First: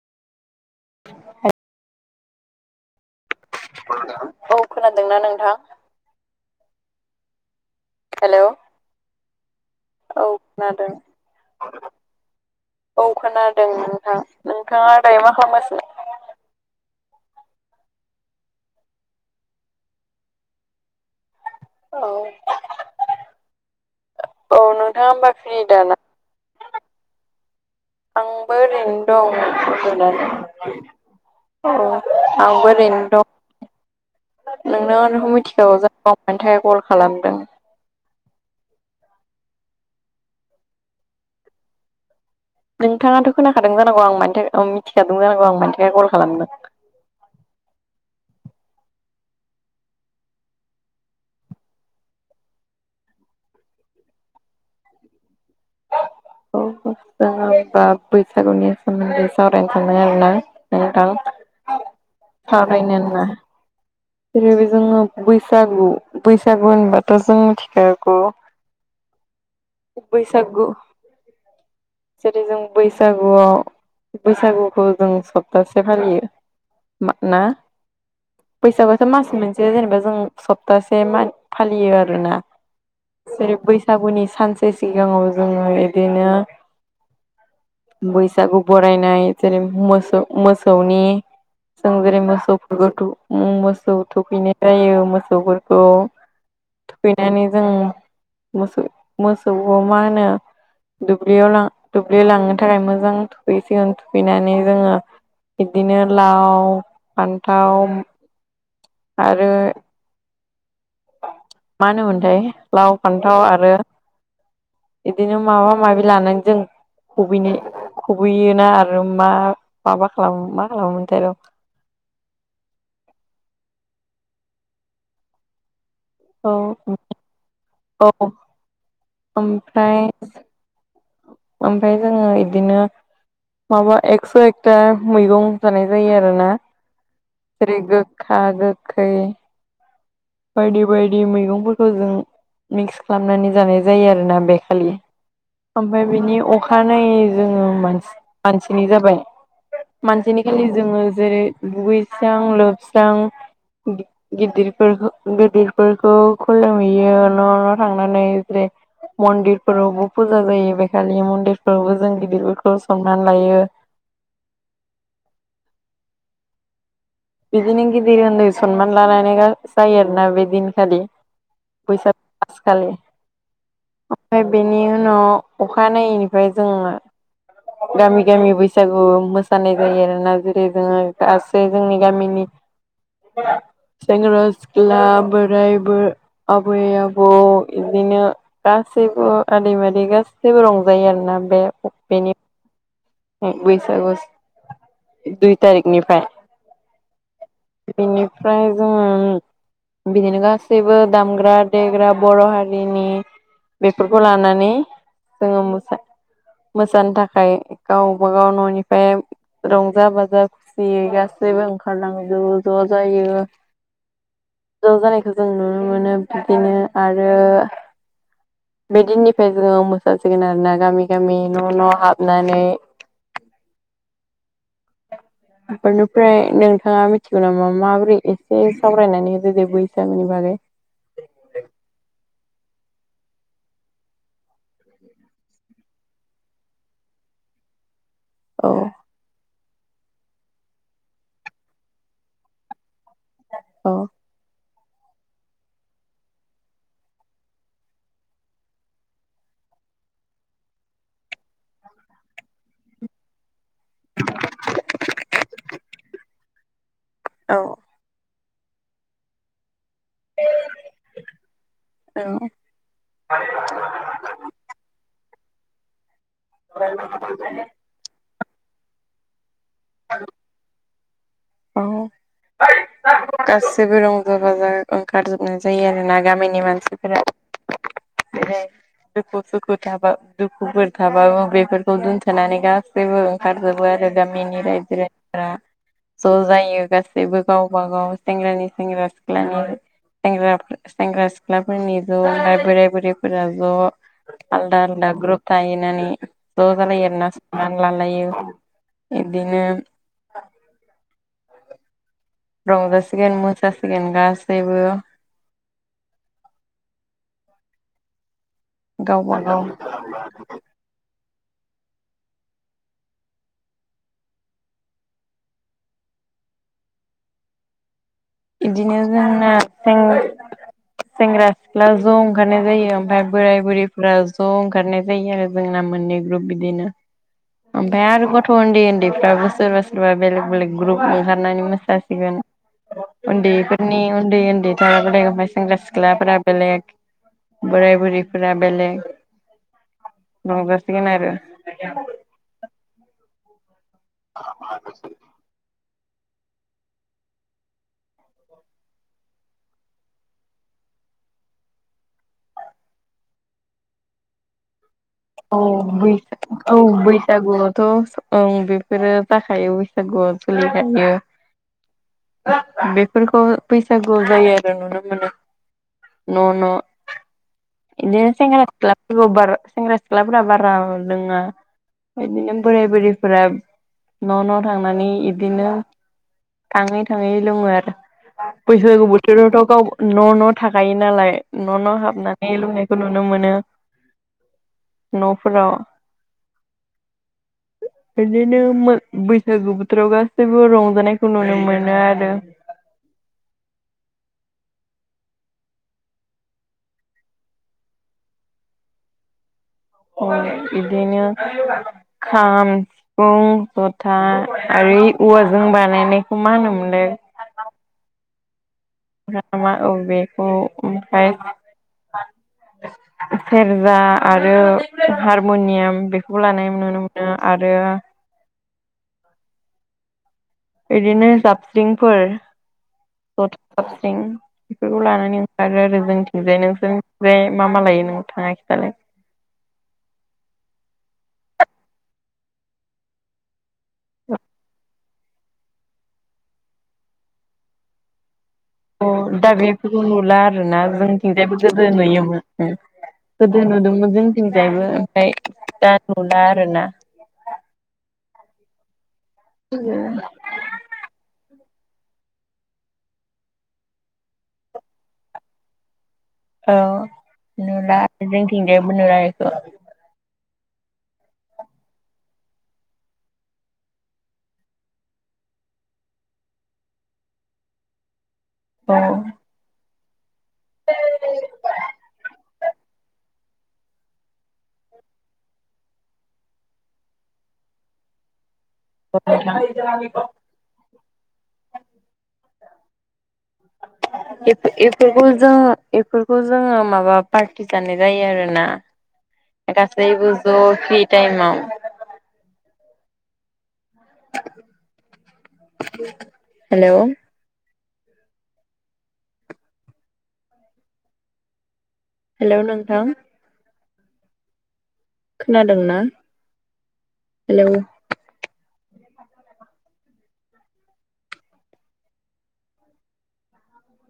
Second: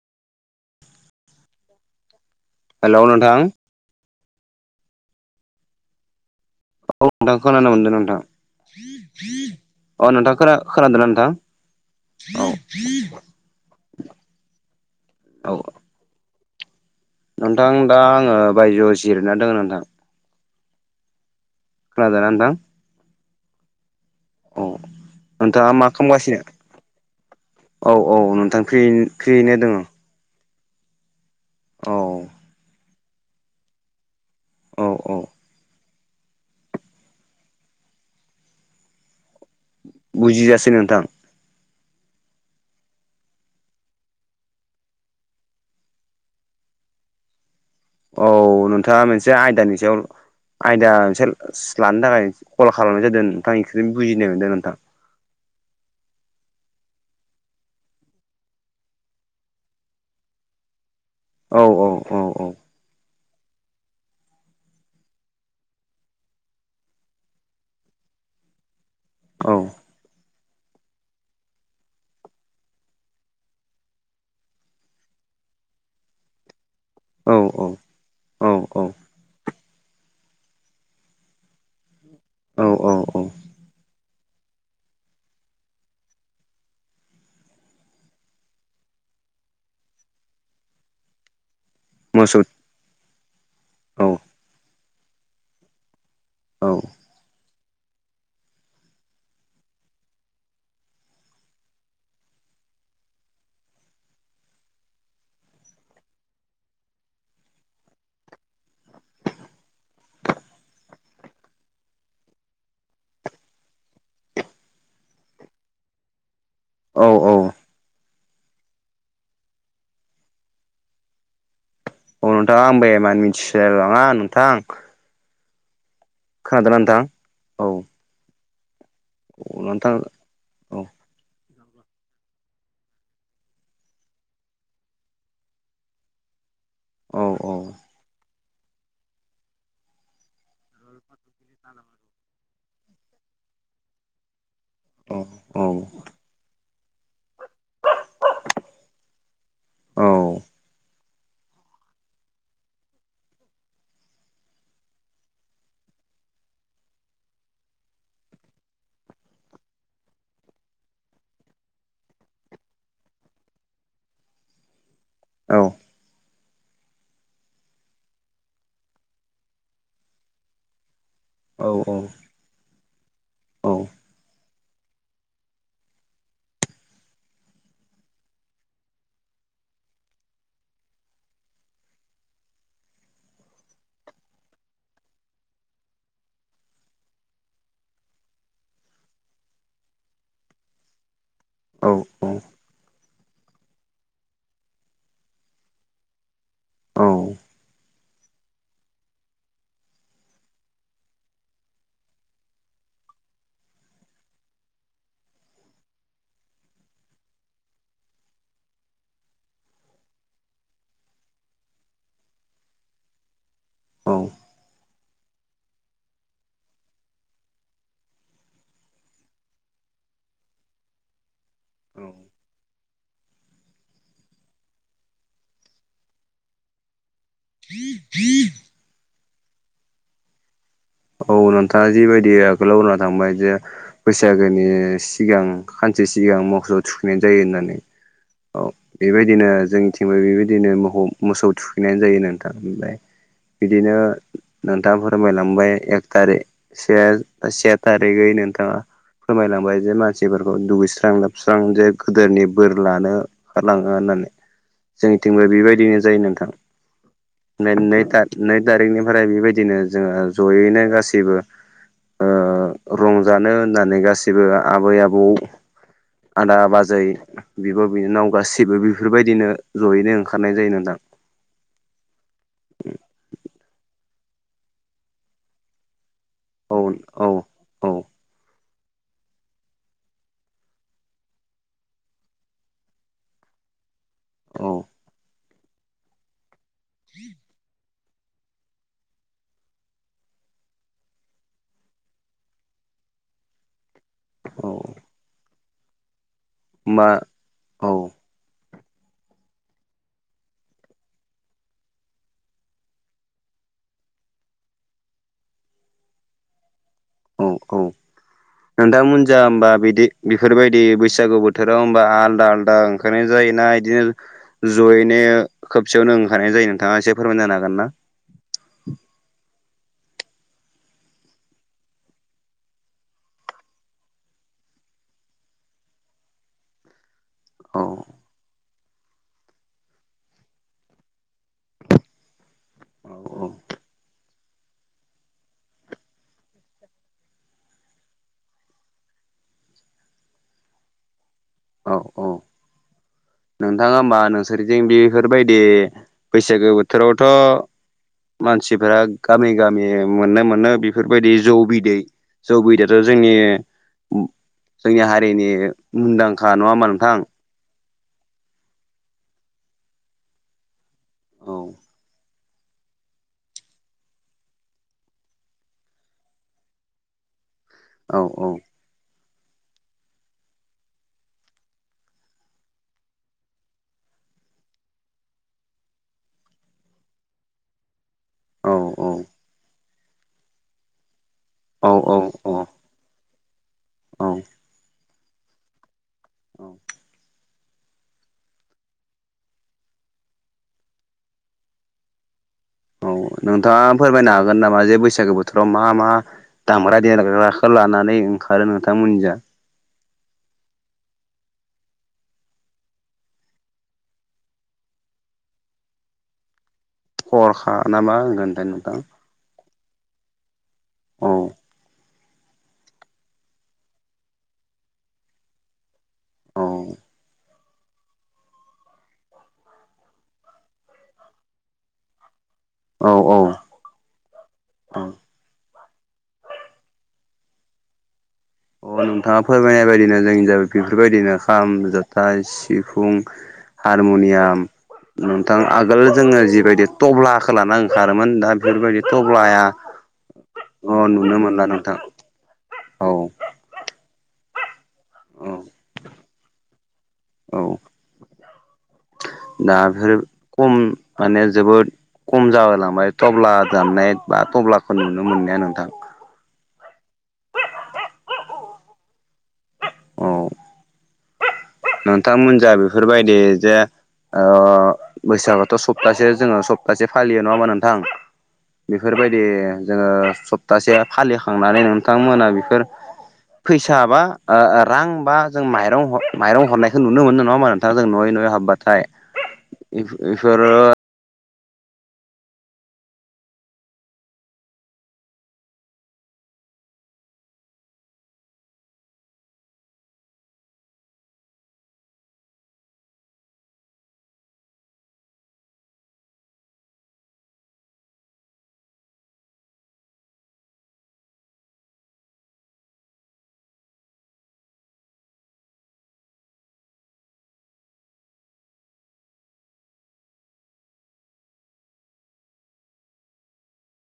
[unintelligible] हेल' नोंथां औ खोनादोंना नोंथां? औ नोंथां खोनानो मोनदोंना हेल' अ नोंथां खोना खोनादोंना नोंथां औ खोनादों नोंथां नोंथाङा दायो मा औ खालामगासिनो नोंथां दा आङो बायजो'आव जिरायना दङ नोंथां खोनादोंना औ नोंथां औ नोंथाङा होमबा फ्रि नोंथाङा मा दाना खामगासिनो? आंबो ओरैनो फ्रियैनो दोङो दं [unintelligible] औ आंबो ओरैनो दं। औ नोंनाव औ नोंखौ मिथिखागौ ज मानि थाखाय कल खालामदों बुजिजासै नोंथां नोंथाङाथ' खोनाखादों जानांगौ आं मानि थाखाय मिथिखादों जानांगौ आं मानि थाखाय कल खालामदों औ नोंथाङा मोनसे आयदानि सायाव आयदा मोनसे लानो थाखाय कल खालामनाय जादों नोंथां एस बुजिनाय मोनदों नोंथां। औ ज बा बैसागुनि सोमोन्दै सावरायनो सांबाय आरो ना नोंथां। औ औ औ औ [unintelligible] जेरै जोङो बैसागु बैसागु होनबाथ' जों मिथिखागौ। औ बैसागु जेरै जों बैसागुआव बैसागुखौ जों सप्तासे फालियो। मान औ ना औ बैसागुआथ' मास मोनसे जेनेबा जों सप्तासे फालियो आरोना। औ औ औ जेरै बैसागुनि सानसे सिगाङाव जोङो इदिनो बैसागु बरायनाय जेरै मोसौ मोसौनि जों जेरै मोसौ मोसौफोरखौ थु मोसौ औ थुफैनाय जायो मोसौफोरखौ औ थुखैनानै जों मोसौ मोसौखौ मा होनो दुब्लियाव लां दुब्लि लांनो थाखाय मोजां थुखैसिगोन थुखैनानै जोङो बिदिनो लाव फान्थाव आरो मा होनोमोनथाय लाव फान्थाव आरो इदिनो माबा माबि लानानै जों औ औ खुबैन खुबैयोना आरो मा माबा खालामो मा खालामोमोनथाय र' अ नोंथाङा आंबो एमान मिथिसोलांआ नोंथां औ खोनादोंना नोंथां औ औ औ नोंथां ओमफ्राय औ ओमफ्राय जोङो इदिनो माबा एकस' एकताका मैगं जानाय जायो आरोना औ जेरै गो खा गोखै बायदि बायदि मैगंफोरखौ जों मिक्स खालामनानै जानाय जायो आरोना बेखालि। औ औ ओमफ्राय बिनि अखा अखानायै जोङो मासि मानसिनि जाबाय औ मानसिनि खालि जोङो जेरै दुगैस्रां लोबस्रां गिदिर गिदिरफोरखौ खुलुमहैयो न' न' थांनानै जेरै मन्दिरफोरावबो फुजा जायो बेखालि मन्दिरफोरावबो जों गिदिरफोरखौ सनमान लायो। औ बिदिनो गिदिर उन्दै सनमान लालायनाय जायो आरोना बे दिनखालि बैसाग फासआखालि औ ओमफ्राय बेनि उनाव अखानायैनिफ्राय जोङो गामि गामि बैसागु मोसानाय जायो आरोना जेरै जोङो गासै जोंनि गामिनि सेंग्रा सिख्ला बोराय बुर आबै आबौ इदिनो गासैबो आदै मादि गासैबो रंजायो आरोना बे बेनि बैसागु दुइ तारिखनिफ्राय। औ। बेनिफ्राय जोङो बिदिनो गासैबो दामग्रा देग्रा बर' हारिनि बेफोरखौ लानानै जोङो म मोसानो थाखाय गावबाागाव न'निफ्राय रंजा बाजा खुसियै गासैबो ओंखारलांजोबो ज' ज' जायो। औ। ज' जानायखौ जों नुनो मोनो बिदिनो आरो बे दिननिफ्राय जोङो मोसासिगोन आरो ना गामि गामि न' न' हाबनानै‌ बेनिफ्राय नोंथाङा मिथिगौ नामा माबोरै ए सावरायनानै होदो बैसागुनि बागै औ नोंथाङा जिबायदि आगोलाव बुंना थांबाय जे बैसागोनि सिगां खानसे सिगां मोसौ थुखैनाय जायो होननानै। औ बेबायदिनो जोंनिथिंबो बेबायदिनो मोखौ मोसौ थुखैनाय जायो नोंथां ओमफ्राय बिदिनो औ नोंथाङा फोरमायलांबाय एक थारिक से से तारि गाय नोंथां आ फोरमायलांबाय जे मानसिफोरखौ दुगैस्रां लोबस्रां जे गोदोनि बोर लानो लाङो होननानै जोंनिथिंबो बेबायदिनो जायो नोंथां। औ बे नै था नै थारिखनिफ्राय बेबायदिनो जोङो जयैनो गासैबो ओ रंजानो होननानै गासिबो आबै आबौ आदा बाजै बिब' बिनानाव गासैबो बेफोरबायदिनो ज'यैनो ओंखारनाय जायो नोंथां। औ [unintelligible] गासिबो रंजा बाजा ओंखारजोबनाय जायो आरो ना गामिनि औ मानसिफोरा औ औ [unintelligible] दुखु सुखु थाबा दुखुफोर थाबाबो बेफोरखौ दोनथ'नानै गासैबो ओंखारजोबो आरो गामिनि औ रायजो राजाफोरा ज' जायो गासैबो गावबा गाव सेंग्रानि सेंग्रा सिख्लानि सेंग्रा सेंग्रा सिख्लाफोरनि ज' ओमफ्राय बोराइ बुरैफोरा ज' औ आलदा आलदा ग्रुप थाहैनानै ज जालायो होमबा इरनान औ लालायो। बिदिनो रंजासिगोन मोसासिगोन गासैबो। औ औ गावबा नोंथांमोनजा गाव होनबा बिदि बेफोरबायदि बैसागु बोथोराव होनबा आलदा आलदा ओंखारनाय जायोना बिदिनो जयैनो खबसेयावनो ओंखारनाय जायो नोंथाङा एसे फोरमाय जानो हागोन ना? बिदिनो जोंनाें [unintelligible] सेंग्रा सिख्ला ज' ओंखारनाय जायो ओमफ्राय बोराय बुरैफोरा ज' ओंखारनाय ज जायो आरो जोंना मोननै ग्रुप बिदिनो, औ ओमफ्राय आरो गथ' उन्दै उन्दै फोराबो सोरबा सोरबा बेलेग बेलेग ग्रुप ओंखारनानै मोसा जासिगोन। औ उन्दैफोरनि उन्दै उन्दै जों बेलेक ओमफ्राय सेंग्रा सिख्लाफोरा बेलेक बोराय बुरैफोरा बेलेग, रंजासिगोन आरो। औ औ। नोंथाङा होमबा नोंसोरजों बेफोरबायदि बैसागो बोथोरावथ' मानसिफोरा गामि गामि मोनो मोनो बेफोरबायदि जौ बिदै जौ गैदयाथ' जोंनि [unintelligible] जोंनि हारिनि औ बै मुंदां औ बैसागुआवथ' ओं बेफोरो जाखायो ज ग जलि जायो औ बेफोरखौ बैसागुआव जायो आरो नुनो मोनो। न'न' औ बिदिनो औ सेंग्रा सिख्लाफोर सिख्लाफोरा बारा लोंङा बिदिनो बोराय बुरैफोरा न' न' थांनानै इदिनो थाङै थाङै लोङो आरो औ बैसागु बोथोरावथ' गाव न' न' थाखायो नालाय न' न' औ औ हाबनानै लुनायखौ नुनो मोनो औ न'फोराव औ। [inaudible] बिदिनो बैसागु बोथोराव गासैबो रंजानायखौ नुनो मोनो आरो। औ नोंथाङा फोरमायनो हागोन नामा जे बैसागो बोथोराव मा मा दामग्रा देग्राखौ लानानै ओंखारो नोंथांमोननि जा बिदिनो खाम गुं जथा आरो औवाजों बानायनायखौ मा होनोमोनलाय? खरखा नामा होनोथाय नोंथां [unintelligible] औ बेखौ ओमफ्राय औ सेरजा आरो हारमनियाम बे फखौ औ लानाय नुनो मोनो आरो बिदिनो जाबस्रिंफोर औ औ जथा साबस्रिं औ बेफोरखौ लानानै आरो आरो जोंथिंजाय नोंसोर जे मा मा लायो नोंथाङा खिथा नोंथाङा फोरमायनाय बायदिनो जोंनि बेफोरबायदिनो खाम, जथा, सिफुं, हारमुनियाम नोंथां आगोल जोङो जिबायदि टब्लाखौ लाना ओंखारोमोन दा बेफोरबायदि अ दा टब्लाया बेफोरखौ नुला आरोना अ नुनो जोंथिंजायबो मोनला गोदो नोंथां नुयोमोन औ गोदो नुदोंमोन जोंथिंजायबो ओमफ्राय औ दा नुला आरो ना। औ दा [unintelligible] खम माने जोबोद खम जाबोलांबाय टब्ला दामनाय बा टब्लाखौ नुनो मोनलिया नोंथां। औ नुला जोंथिंजायबो नुला बेखौ औ नोंथांमोनजा बेफोरबायदि जे बैसागुआथ' सप्तासे जोङो सप्तासे फालियो नङा होमबा नोंथां? औ बेफोरबायदि जोङो सप्तासे फालिखांनानै नोंथांमोना बेफोर फैसा बा रां बा जों माइरं हर माइरं हरनायखौ नुनो मोनो नङा होमबा नोंथां जों न'यै न'यै हाबबाथाय नोंथां बेफोरो [inaudible] एफोरखौ जों बेफोरखौ जोङो माबा पार्टि जानाय जायो आरोना गासैबो ज' फ्रि टाइमआव [unintelligible] हेलौ हेल' नोंथां खोनादोंना हेलौ